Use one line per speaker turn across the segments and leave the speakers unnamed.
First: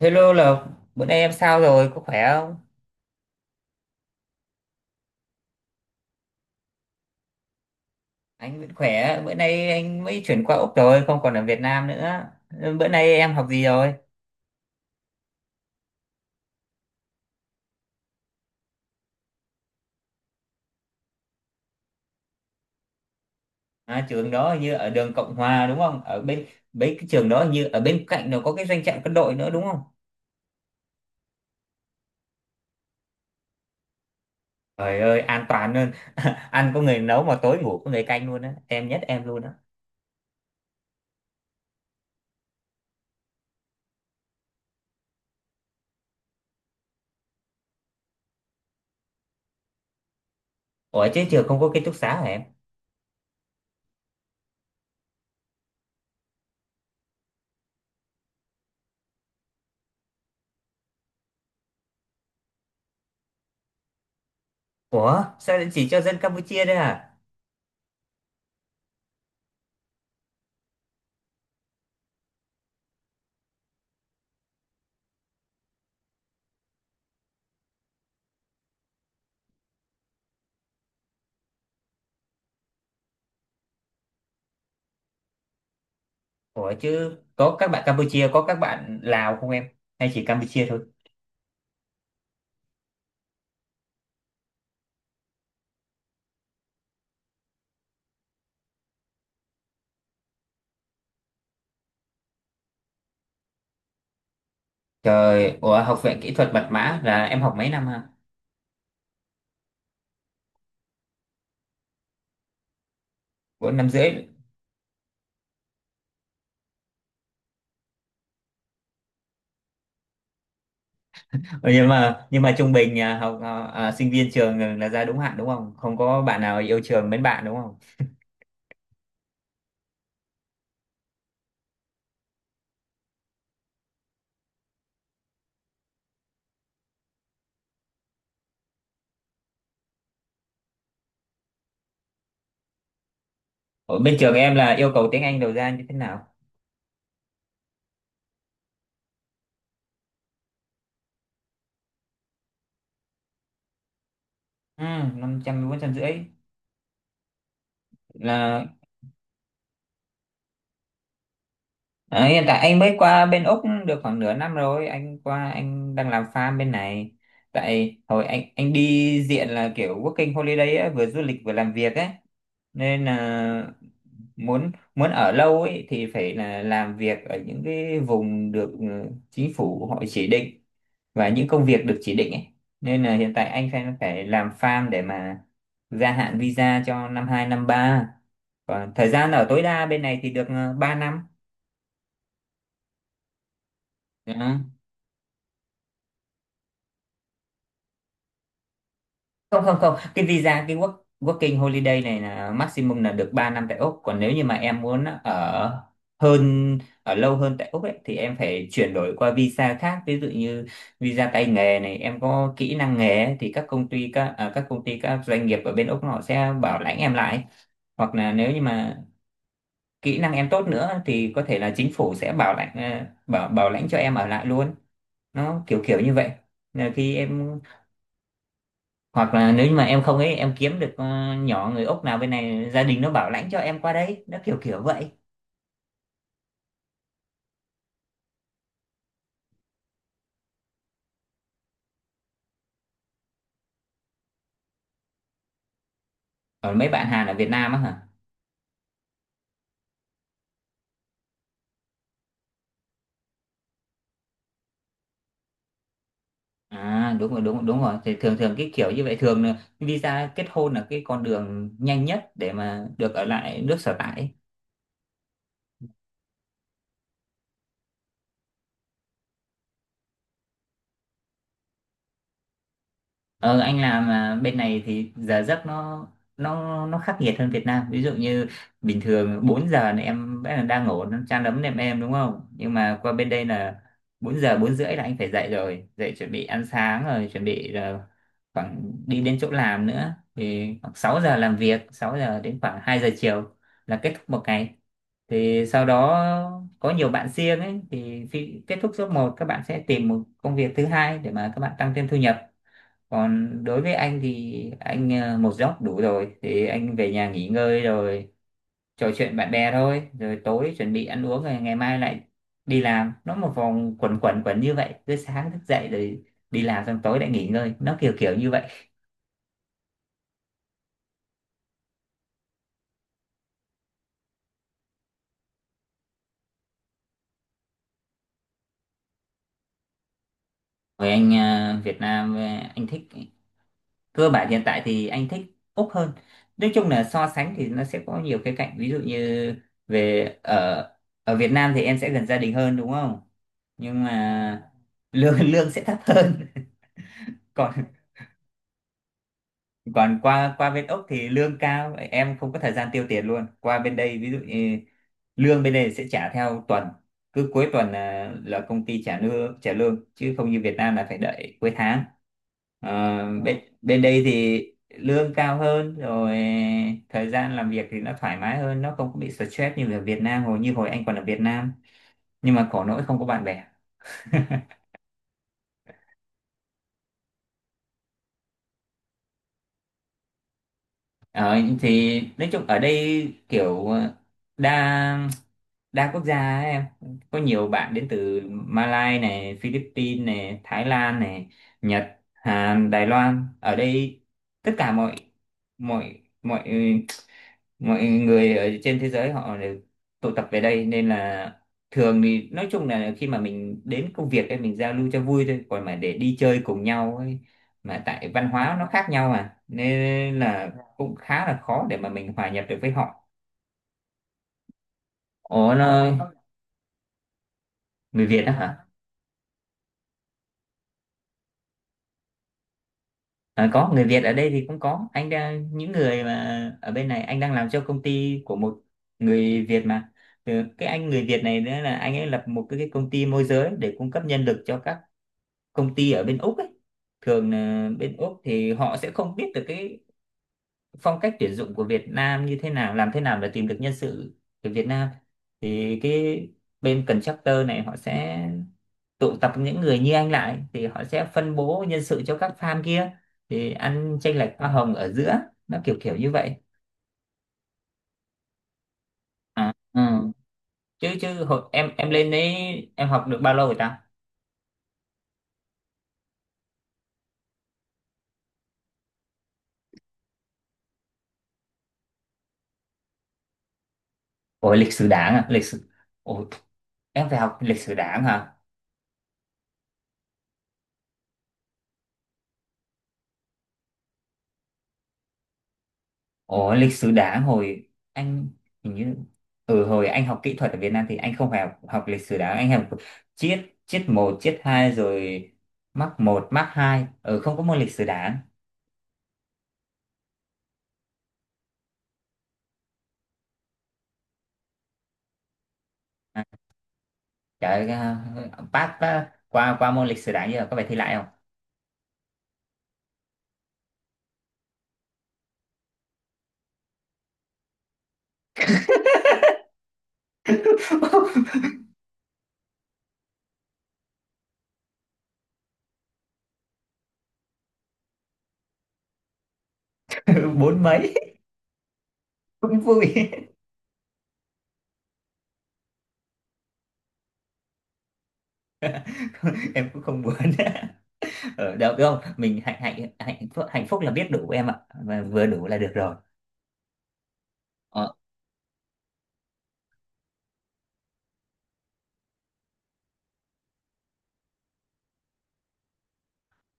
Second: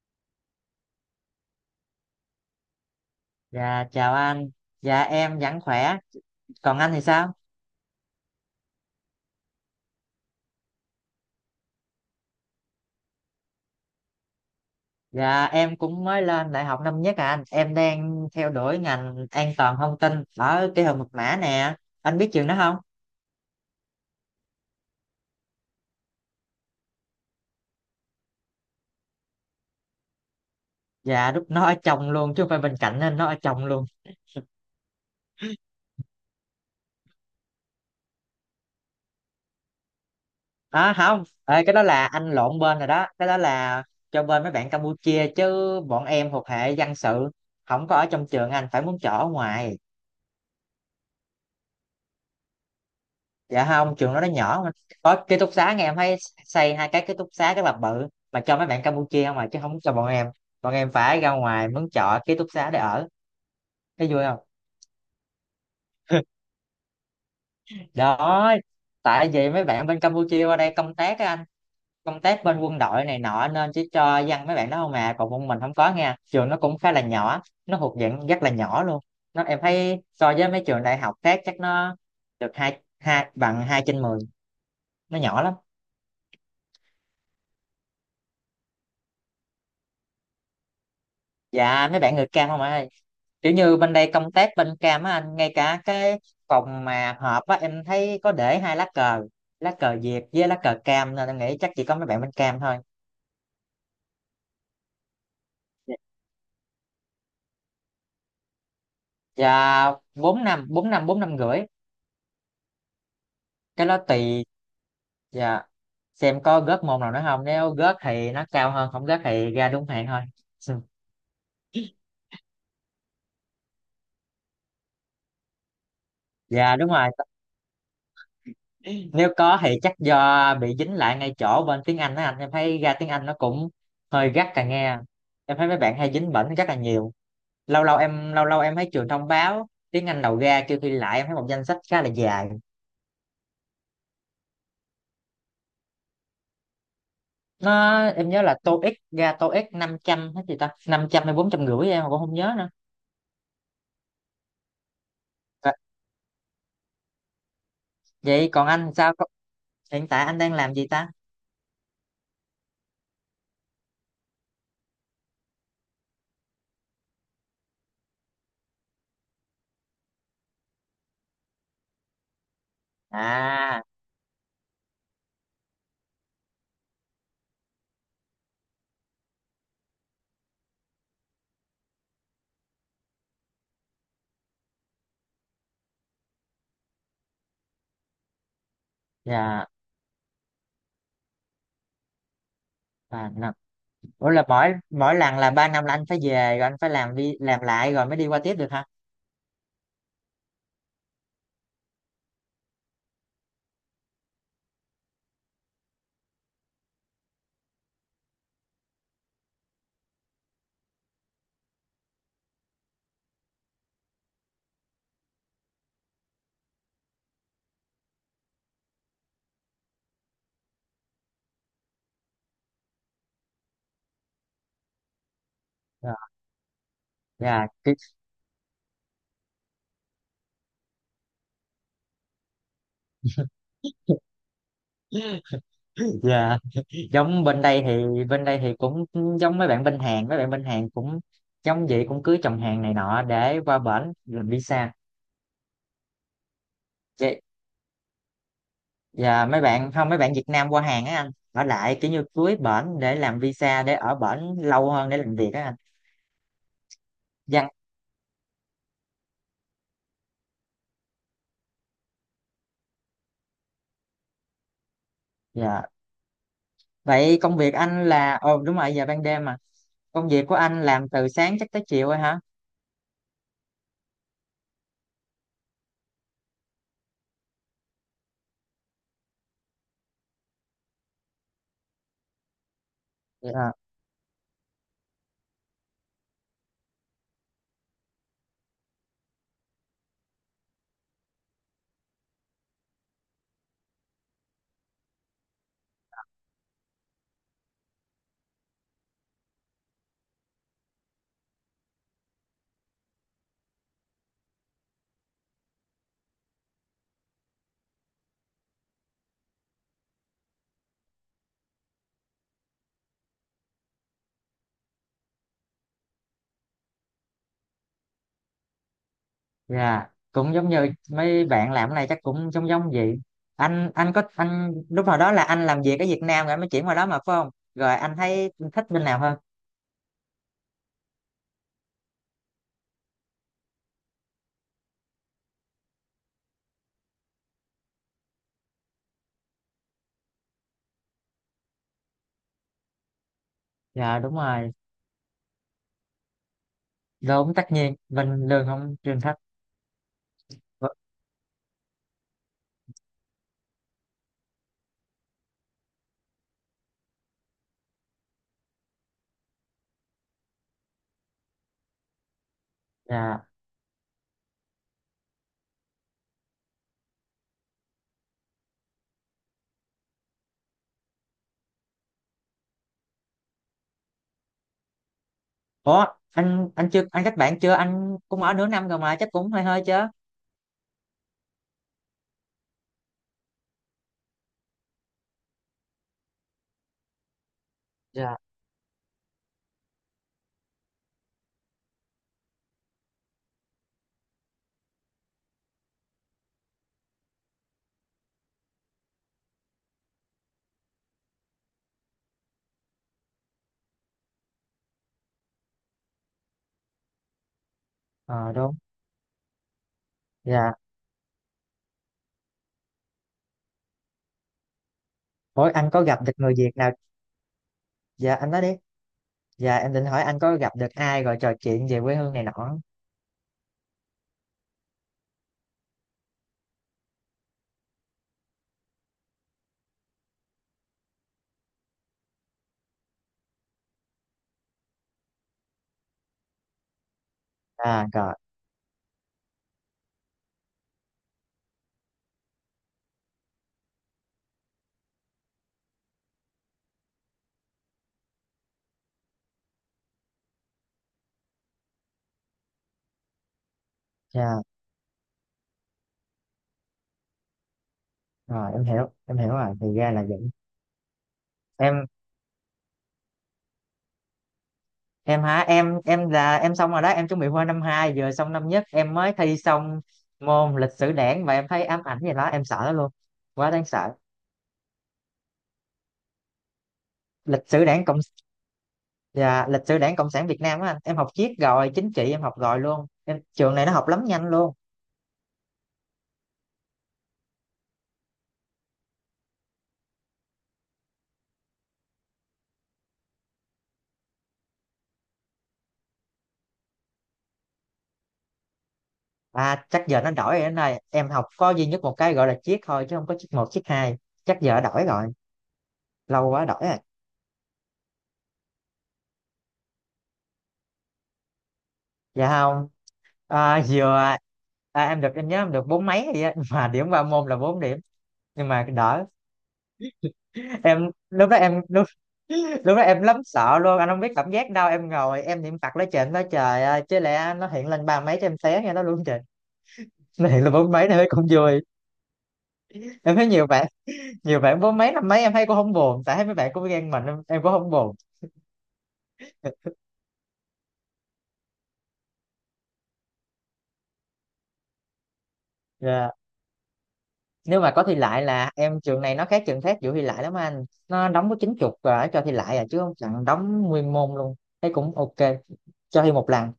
Hello Lộc, bữa nay em sao rồi, có khỏe không?
Dạ chào anh, dạ em vẫn khỏe, còn anh thì sao?
Anh vẫn khỏe, bữa nay anh mới chuyển qua Úc rồi, không còn ở Việt Nam nữa. Bữa nay em học gì rồi?
Dạ em cũng mới lên đại học năm nhất à anh, em đang theo đuổi ngành an toàn thông tin ở kỹ thuật mật mã nè, anh biết trường đó không?
À, trường đó hình như ở đường Cộng Hòa đúng không? Ở bên bên cái trường đó hình như ở bên cạnh nó có cái doanh trại quân đội nữa đúng không?
Dạ lúc nó ở chồng luôn chứ không phải bên cạnh nên nó ở chồng luôn.
Trời ơi, an toàn hơn. Ăn có người nấu mà tối ngủ có người canh luôn á. Em nhất em luôn á.
À không, ê, cái đó là anh lộn bên rồi đó, cái đó là cho bên mấy bạn Campuchia chứ bọn em thuộc hệ dân sự, không có ở trong trường anh, phải muốn chỗ ở ngoài.
Ủa chứ trường không có ký túc xá hả em?
Dạ không, trường đó nó nhỏ mà có ký túc xá, nghe em thấy xây hai cái ký túc xá rất là bự mà cho mấy bạn Campuchia không mà, chứ không cho bọn em, bọn em phải ra ngoài mướn trọ ký túc xá để ở, thấy vui không.
Ủa, sao lại chỉ cho dân Campuchia đấy à?
Đó, tại vì mấy bạn bên Campuchia qua đây công tác á anh, công tác bên quân đội này nọ nên chỉ cho dân mấy bạn đó không à, còn bọn mình không có nha, trường nó cũng khá là nhỏ, nó thuộc dạng rất là nhỏ luôn, nó em thấy so với mấy trường đại học khác chắc nó được hai, hai bằng hai trên mười, nó nhỏ lắm.
Ủa chứ có các bạn Campuchia, có các bạn Lào không em? Hay chỉ Campuchia thôi?
Dạ mấy bạn người cam không ạ, kiểu như bên đây công tác bên cam á anh, ngay cả cái phòng mà họp á em thấy có để hai lá cờ, lá cờ Việt với lá cờ cam, nên em nghĩ chắc chỉ có mấy bạn bên cam thôi.
Trời, ủa học viện kỹ thuật mật mã là em học mấy năm hả?
Dạ 4 năm, 4 năm, 4 năm rưỡi
Bốn
Cái
năm
đó
rưỡi.
tùy, dạ, xem có gớt môn nào nữa không, nếu gớt thì nó cao hơn, không gớt thì ra đúng hạn thôi Ừ.
Ừ, nhưng mà trung bình à, học sinh viên trường là ra đúng hạn đúng không? Không có bạn nào
Dạ
yêu
đúng rồi,
trường mến bạn đúng không?
nếu có thì chắc do bị dính lại ngay chỗ bên tiếng Anh á anh, em thấy ra tiếng Anh nó cũng hơi gắt càng nghe, em thấy mấy bạn hay dính bẩn rất là nhiều, lâu lâu em thấy trường thông báo tiếng Anh đầu ra kêu thi lại, em thấy một danh sách khá là dài.
Ở bên trường em là yêu cầu tiếng Anh đầu ra như thế nào?
Nó em nhớ là TOEIC ra tô ích 500, hết gì ta, 500 hay 450 em mà cũng không nhớ nữa.
Ừ, năm trăm
Ờ,
bốn trăm rưỡi
vậy còn
là.
anh sao hiện tại anh đang làm gì ta?
Ờ, Hiện tại anh mới qua bên Úc được khoảng nửa năm rồi, anh qua anh đang làm farm bên này. Tại hồi anh đi diện là kiểu working holiday ấy, vừa du lịch vừa làm việc ấy, nên là
À
muốn muốn ở lâu ấy thì phải là làm việc ở những cái vùng được, chính phủ họ chỉ định, và những công việc được chỉ định ấy. Nên là hiện tại anh phải phải làm farm để mà gia hạn visa cho năm hai, năm ba. Còn thời gian ở tối
dạ
đa bên này thì được, 3 năm.
3 năm. Ủa là
Đó.
mỗi mỗi lần là 3 năm là anh phải về rồi anh phải làm đi làm lại rồi mới đi qua tiếp được hả?
Không, không, không, cái visa cái working holiday này là maximum là được 3 năm tại Úc. Còn nếu như mà em muốn ở lâu hơn tại Úc ấy, thì em phải chuyển đổi qua visa khác. Ví dụ như visa tay nghề này, em có kỹ năng nghề ấy, thì các công ty các à, các công ty, các doanh nghiệp ở bên Úc họ sẽ bảo lãnh em lại. Hoặc là nếu như mà kỹ năng em tốt nữa thì có thể là chính phủ sẽ bảo lãnh, bảo bảo lãnh cho em ở lại luôn. Nó kiểu kiểu như
Dạ.
vậy. Là khi em
Dạ.
Hoặc là nếu như mà em không ấy, em kiếm được, nhỏ người Úc nào bên này, gia đình nó bảo lãnh cho em qua đấy. Nó kiểu kiểu vậy.
Dạ giống bên đây, thì cũng giống mấy bạn bên Hàn, cũng giống vậy, cũng cưới chồng Hàn này nọ để qua bển làm visa.
Còn mấy bạn Hàn ở
Vậy-
Việt Nam á hả?
và mấy bạn không, mấy bạn Việt Nam qua Hàn á anh, ở lại kiểu như cưới bển để làm visa để ở bển lâu hơn để làm việc á anh.
À, đúng rồi, đúng rồi,
Dạ.
đúng rồi, thì thường thường cái kiểu như vậy, thường là visa kết hôn là cái con đường nhanh nhất để mà được ở lại nước sở tại.
Dạ vậy công việc anh là, ồ đúng rồi giờ ban đêm mà, công việc của anh làm từ sáng chắc tới chiều rồi hả?
Ờ, anh làm bên này thì giờ giấc nó khắc nghiệt hơn Việt Nam. Ví dụ như bình thường 4 giờ là em vẫn là đang ngủ nó chan ấm nệm em đúng không? Nhưng mà qua bên đây
Dạ.
là 4 giờ 4 rưỡi là anh phải dậy rồi, dậy chuẩn bị ăn sáng rồi chuẩn bị là khoảng đi đến chỗ làm nữa thì khoảng 6 giờ làm việc, 6 giờ đến khoảng 2 giờ chiều là kết thúc một ngày. Thì sau đó có nhiều bạn riêng ấy, thì khi kết thúc job một, các bạn sẽ tìm một công việc thứ hai để mà các bạn tăng thêm thu nhập. Còn đối với anh thì anh, một giấc đủ rồi thì anh về nhà nghỉ ngơi rồi trò chuyện bạn bè thôi, rồi tối chuẩn bị ăn uống, rồi ngày mai lại đi làm. Nó một vòng quẩn quẩn quẩn như vậy, cứ sáng thức dậy rồi đi làm, xong tối lại nghỉ ngơi. Nó kiểu kiểu như vậy.
Dạ, cũng giống như mấy bạn làm cái này chắc cũng giống giống vậy. Anh có lúc nào đó là anh làm việc ở Việt Nam rồi anh mới chuyển qua đó mà phải không? Rồi anh thấy thích bên nào hơn?
Với anh, Việt Nam, anh thích, cơ bản hiện tại thì anh thích Úc hơn. Nói chung là so sánh thì nó sẽ có nhiều cái cạnh, ví dụ như về ở, ở Việt Nam thì em sẽ gần gia đình hơn đúng không, nhưng
Dạ đúng
mà
rồi,
lương lương sẽ thấp hơn.
đúng tất
còn
nhiên bên lương không trên thích.
còn qua qua bên Úc thì lương cao, em không có thời gian tiêu tiền luôn. Qua bên đây ví dụ như lương bên đây sẽ trả theo tuần, cứ cuối tuần là công ty trả trả lương, chứ không như Việt Nam là phải đợi cuối tháng. Ờ,
Dạ.
bên bên đây thì lương cao hơn rồi, thời gian làm việc thì nó thoải mái hơn, nó không có bị stress như ở Việt Nam hồi, như hồi anh còn ở Việt Nam. Nhưng mà khổ nỗi không có bạn bè.
Ủa, anh chưa kết bạn chưa? Anh cũng ở nửa năm rồi mà chắc cũng hơi hơi chứ.
Ờ, thì nói chung ở đây kiểu, đa đa quốc gia ấy, em có nhiều bạn đến
Dạ.
từ Malaysia này, Philippines này, Thái Lan này, Nhật, Hàn, Đài Loan ở đây. Tất cả mọi mọi mọi mọi người ở trên thế giới họ đều tụ tập về đây, nên là thường thì nói chung là khi mà mình đến công việc ấy mình giao lưu cho vui thôi, còn mà để đi chơi cùng nhau ấy, mà tại văn
Ờ đúng.
hóa nó khác nhau mà nên là
Dạ.
cũng khá là khó để mà mình hòa nhập được với họ.
Ủa
Ủa nó
anh có gặp được người Việt nào?
người
Dạ
Việt
anh
đó
nói đi.
hả?
Dạ em định hỏi anh có gặp được ai rồi trò chuyện về quê hương này nọ.
À, có người Việt ở đây thì cũng có, anh đang những người mà ở bên này anh đang làm cho công ty của một người Việt mà. Ừ, cái anh người Việt này nữa là anh ấy lập một cái công ty môi giới để cung cấp nhân lực cho các công ty ở bên Úc ấy. Thường là
À
bên
rồi.
Úc thì họ sẽ không biết được cái phong cách tuyển dụng của Việt Nam như thế nào, làm thế nào để tìm được nhân sự từ Việt Nam, thì cái bên contractor này họ sẽ tụ tập những người như anh lại, thì họ sẽ phân bố nhân sự cho các farm kia, thì ăn chênh lệch
Dạ.
hoa hồng ở giữa. Nó kiểu kiểu như vậy.
Rồi em hiểu
À,
rồi, thì
ừ.
ra là vậy.
chứ chứ hồi
Em
em lên đấy, em học được bao lâu rồi ta?
em hả em là em xong rồi đó, em chuẩn bị qua năm hai, vừa xong năm nhất em mới thi xong môn lịch sử đảng và em thấy ám ảnh gì đó, em sợ nó luôn, quá đáng sợ.
Ôi lịch sử đảng à? Lịch sử, ôi. Em phải học
Lịch
lịch
sử
sử
đảng cộng,
đảng hả?
dạ, lịch sử đảng cộng sản Việt Nam á anh, em học triết rồi chính trị em học rồi luôn, em trường này nó học lắm nhanh luôn.
Ồ, lịch sử đá, hồi anh hình như, ừ hồi anh học kỹ thuật ở Việt Nam thì anh không phải học lịch sử đá. Anh học triết, triết một triết hai rồi mắc một mắc hai, ừ không có môn lịch sử đá.
À chắc giờ nó đổi rồi anh ơi, em học có duy nhất một cái gọi là triết thôi chứ không có triết một triết hai, chắc giờ đổi rồi,
À,
lâu quá đổi rồi.
trời, à, pass pass qua qua môn lịch sử đá như là có phải thi lại không?
Dạ không. à, vừa em được em nhớ em được bốn mấy gì á mà điểm ba môn là bốn điểm, nhưng mà đỡ. Em lúc đó em lúc, lúc đó em lắm sợ luôn anh không biết cảm giác đâu, em ngồi em niệm Phật lấy trên nói trời ơi chứ lẽ nó hiện lên ba mấy cho em té nghe nó luôn, trời. Nó hiện lên
Bốn
bốn mấy
mấy
nó thấy cũng vui.
cũng vui.
Em thấy nhiều bạn bốn mấy năm mấy em thấy cũng không buồn, tại thấy mấy bạn cũng ghen mình em cũng không buồn.
Em cũng không muốn. Ở đâu đúng không, mình hạnh hạnh hạnh phúc. Hạnh phúc là biết đủ em ạ, và vừa đủ là được rồi.
Dạ. Nếu mà có
Ờ,
thi lại là em, trường này nó khác trường khác vụ thi lại lắm anh, nó đóng có 90 rồi cho thi lại à, chứ không chẳng đóng nguyên môn luôn, thấy cũng ok cho thi một lần.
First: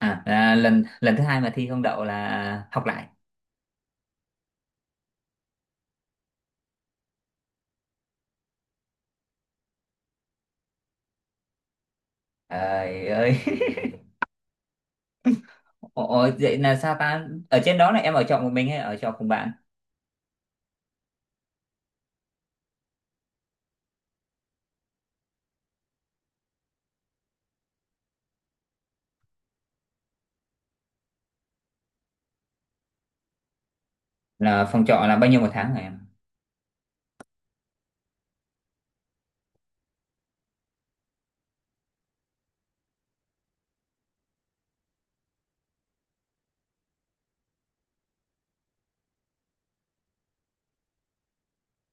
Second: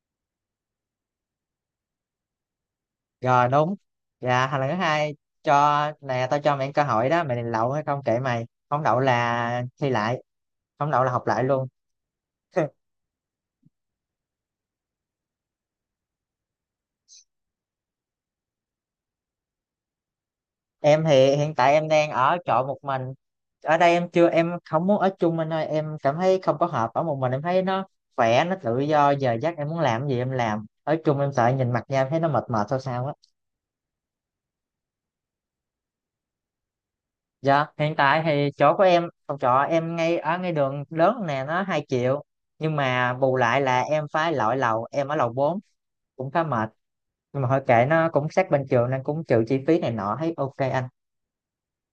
à là lần lần thứ hai mà thi không đậu là học lại.
Rồi đúng. Dạ hành lần thứ hai, cho nè, tao cho mày cơ hội đó, mày định đậu hay không kệ mày. Không đậu là thi lại, không đậu là học lại luôn.
Trời ơi. Ủa, vậy là sao ta? Ở trên đó là em ở trọ một mình hay ở trọ cùng bạn?
Em thì hiện tại em đang ở trọ một mình. Ở đây em chưa, em không muốn ở chung anh ơi, em cảm thấy không có hợp, ở một mình em thấy nó khỏe, nó tự do, giờ giấc em muốn làm gì em làm. Ở chung em sợ nhìn mặt nhau em thấy nó mệt mệt sao sao á.
Là phòng trọ là bao nhiêu một tháng hả em?
Dạ, hiện tại thì chỗ của em, phòng trọ em ngay ở ngay đường lớn nè, nó 2 triệu. Nhưng mà bù lại là em phải lội lầu, em ở lầu 4, cũng khá mệt, nhưng mà thôi kệ, nó cũng sát bên trường nên cũng trừ chi phí này nọ thấy ok anh.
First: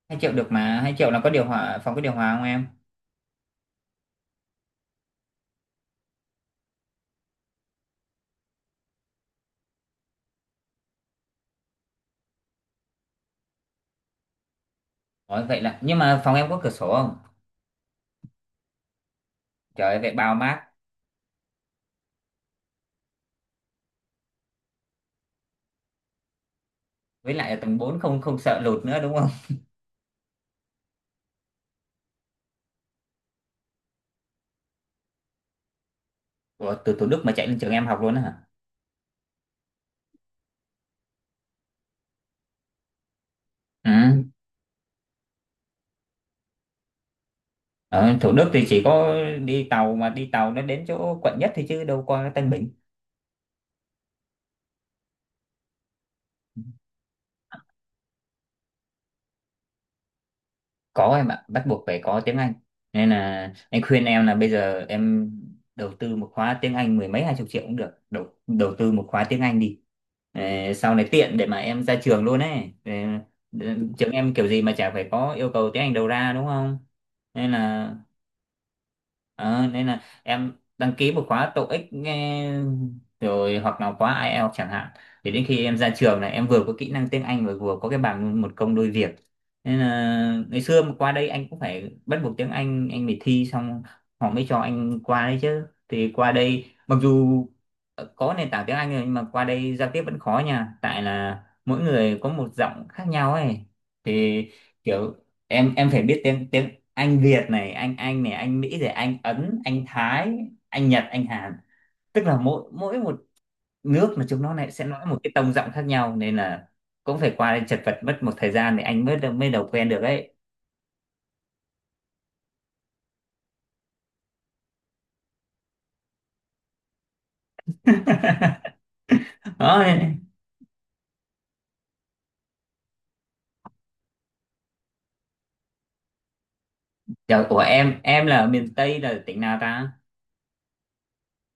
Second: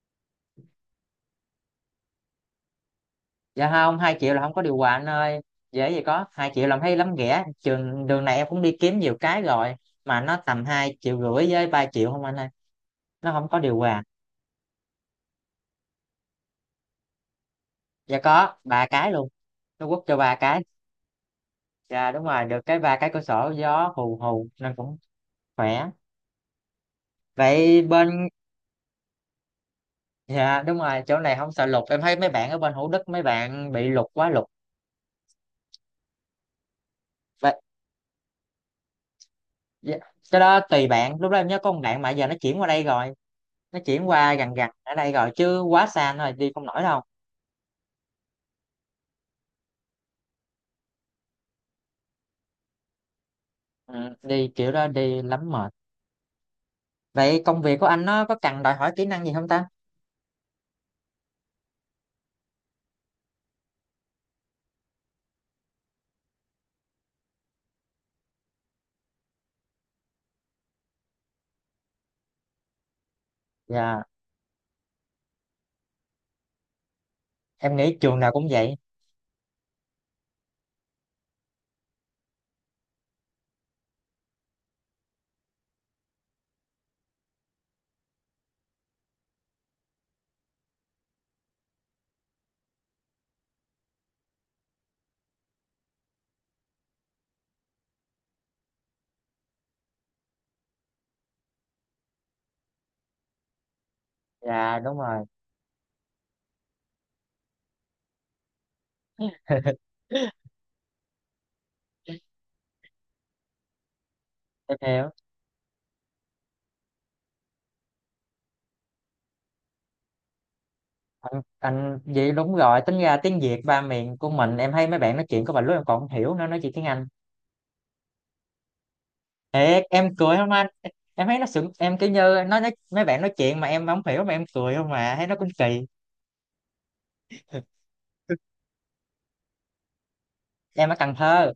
Hai triệu được mà, 2 triệu là có điều hòa, phòng có điều hòa không em?
Dạ không, 2 triệu là không có điều hòa anh ơi, dễ gì có, 2 triệu làm thấy lắm ghẻ, trường đường này em cũng đi kiếm nhiều cái rồi mà nó tầm 2 triệu rưỡi với 3 triệu không anh ơi, nó không có điều hòa.
Ủa, vậy là, nhưng mà phòng em có cửa sổ không?
Dạ có 3 cái luôn. Nó
Trời ơi,
quất
vậy
cho ba
bao
cái
mát.
dạ đúng rồi, được cái 3 cái cửa sổ gió hù hù nên cũng khỏe.
Với lại ở tầng
Vậy
bốn, không
bên,
không sợ lụt nữa đúng không?
dạ đúng rồi chỗ này không sợ lụt, em thấy mấy bạn ở bên Hữu Đức mấy bạn bị lụt, quá lụt.
Ủa, từ Thủ Đức mà chạy
Vậy,
lên trường em học luôn á hả?
dạ, cái đó tùy bạn, lúc đó em nhớ có một bạn mà giờ nó chuyển qua đây rồi, nó
Ừ.
chuyển qua gần gần ở đây rồi chứ quá xa rồi đi không nổi đâu.
Ở Thủ Đức thì chỉ có đi tàu, mà đi tàu nó đến chỗ quận nhất thì chứ đâu qua Tân Bình.
Ừ, đi kiểu đó đi lắm mệt. Vậy công việc của anh nó có cần đòi hỏi kỹ năng gì không ta?
Có em ạ, bắt buộc phải có tiếng Anh, nên là anh khuyên em là bây giờ em đầu tư một khóa tiếng Anh mười mấy hai chục triệu cũng được, đầu đầu tư một khóa tiếng Anh đi. Ờ, sau này tiện để mà em ra trường luôn ấy. Ờ,
Dạ
trường em kiểu gì mà chả phải có yêu cầu tiếng Anh đầu ra đúng không, nên
em
là.
nghĩ trường nào cũng vậy.
Ờ, nên là em đăng ký một khóa TOEIC nghe, rồi hoặc là khóa IELTS chẳng hạn, thì đến khi em ra trường này em vừa có kỹ năng tiếng Anh và vừa có cái bằng, một công đôi việc. Nên là ngày xưa mà qua đây anh cũng phải bắt buộc tiếng Anh phải thi xong họ mới cho anh qua đấy chứ. Thì qua đây mặc dù, có nền tảng tiếng Anh rồi nhưng mà qua đây giao tiếp vẫn khó nha, tại là mỗi người có một giọng khác nhau ấy. Thì
Dạ đúng
kiểu
rồi.
em phải biết tiếng tiếng anh Việt này, anh này, anh Mỹ này, anh Ấn, anh Thái, anh Nhật, anh Hàn, tức là mỗi mỗi một nước mà chúng nó lại
Em
sẽ nói
hiểu.
một cái tông giọng khác nhau, nên là cũng phải qua đây chật vật mất một thời gian thì anh mới mới đầu quen được ấy.
Anh vậy đúng rồi, tính ra tiếng Việt ba miền của mình em thấy mấy bạn nói chuyện có vài lúc em còn không hiểu, nó nói chuyện tiếng Anh.
Đó
Thiệt, em
nên.
cười không anh, em thấy nó sững em, kiểu như nó nói, mấy bạn nói chuyện mà em không hiểu mà em cười không mà thấy nó cũng kỳ.
Trời, ủa em là ở miền Tây là tỉnh nào ta?
Em ở Cần Thơ.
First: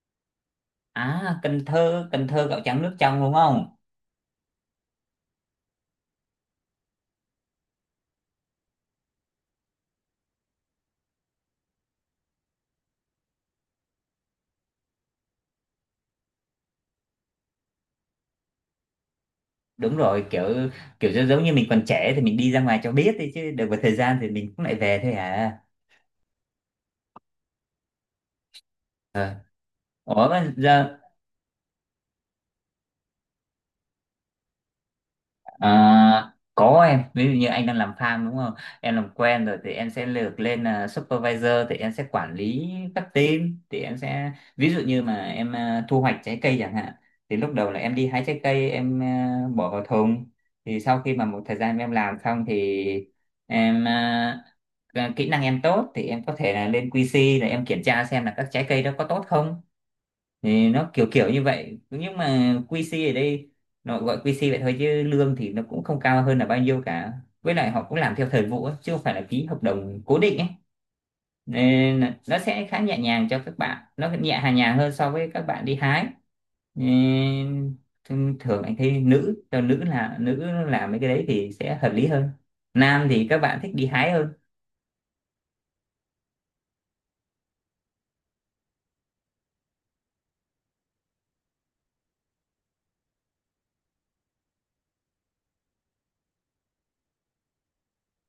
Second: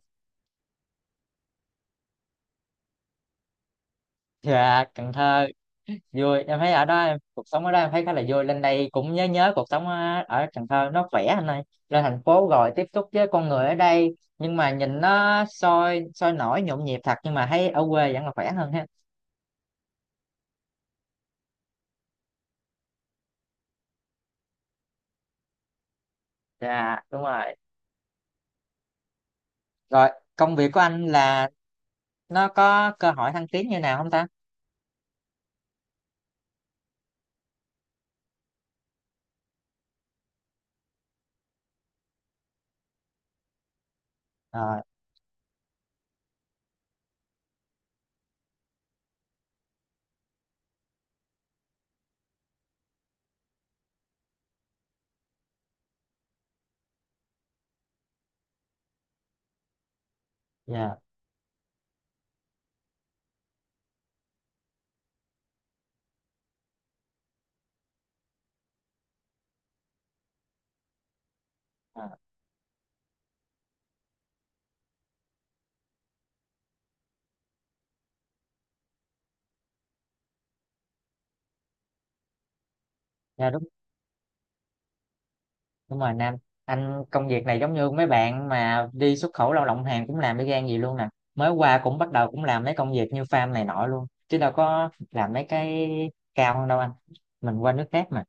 À, Cần Thơ. Cần Thơ gạo trắng nước trong đúng không?
Dạ Cần Thơ vui, em thấy ở đó em cuộc sống ở đó em thấy khá là vui, lên đây cũng nhớ nhớ cuộc sống ở, ở Cần Thơ, nó khỏe anh ơi. Lên thành phố rồi tiếp xúc với con người ở đây, nhưng mà nhìn nó sôi sôi nổi nhộn nhịp thật, nhưng mà thấy ở quê vẫn là khỏe hơn ha.
Đúng rồi, kiểu kiểu giống giống như mình còn trẻ thì mình đi ra ngoài cho biết đi, chứ được một thời gian thì mình cũng lại về thôi à.
Dạ đúng rồi,
Ờ.
rồi
Ủa mà
công việc của
giờ.
anh là nó có cơ hội thăng tiến như nào không ta?
À, có em, ví dụ như anh đang làm farm đúng không, em làm quen rồi thì em sẽ lược lên là supervisor, thì em sẽ quản lý các team, thì em sẽ ví dụ
Ờ,
như mà em, thu hoạch trái cây chẳng hạn, thì lúc đầu là em đi hái trái cây em, bỏ vào thùng, thì sau khi mà một thời gian em làm xong thì em, kỹ năng em tốt thì em có thể là lên QC để em kiểm tra xem là các trái cây đó có tốt không, thì nó
dạ,
kiểu kiểu như vậy. Nhưng mà QC ở đây nó gọi QC vậy thôi chứ lương thì nó cũng không cao hơn là bao nhiêu cả, với lại họ cũng làm theo thời vụ ấy, chứ không phải là ký hợp đồng cố định ấy, nên
à,
là nó sẽ khá nhẹ nhàng cho các bạn, nó nhẹ hà nhàng hơn so với các bạn đi hái. Nên thường anh thấy nữ, cho nữ là nữ làm mấy cái đấy thì sẽ hợp lý hơn, nam thì các
dạ
bạn
đúng,
thích đi hái hơn.
đúng rồi Nam, anh công việc này giống như mấy bạn mà đi xuất khẩu lao động Hàn cũng làm y gan gì luôn nè, mới qua cũng bắt đầu cũng làm mấy công việc như farm này nọ luôn chứ đâu có làm mấy cái cao hơn đâu anh, mình qua nước khác mà.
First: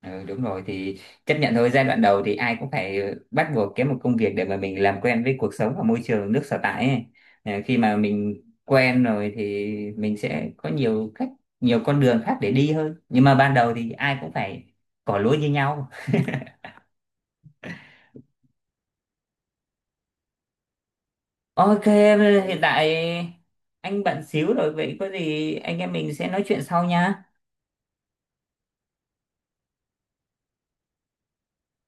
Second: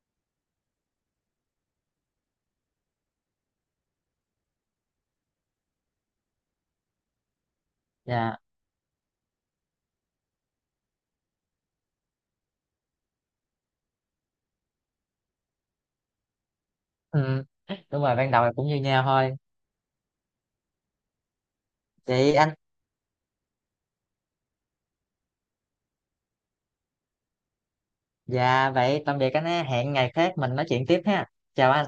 Ừ, đúng rồi thì chấp nhận thôi, giai đoạn đầu thì ai cũng phải, bắt buộc kiếm một công việc để mà mình làm quen với cuộc sống và môi trường nước sở tại ấy. Ờ, khi mà
Dạ.
mình quen rồi thì mình sẽ có nhiều cách, nhiều con đường khác để đi hơn, nhưng mà ban đầu thì ai cũng phải cỏ lúa như nhau.
Ừ. Đúng rồi ban đầu là cũng như nhau thôi.
OK,
Chị anh.
hiện tại anh bận xíu rồi, vậy có gì anh em mình sẽ nói chuyện sau nha.
Dạ vậy tạm biệt anh ha, hẹn ngày khác mình nói chuyện tiếp ha, chào anh.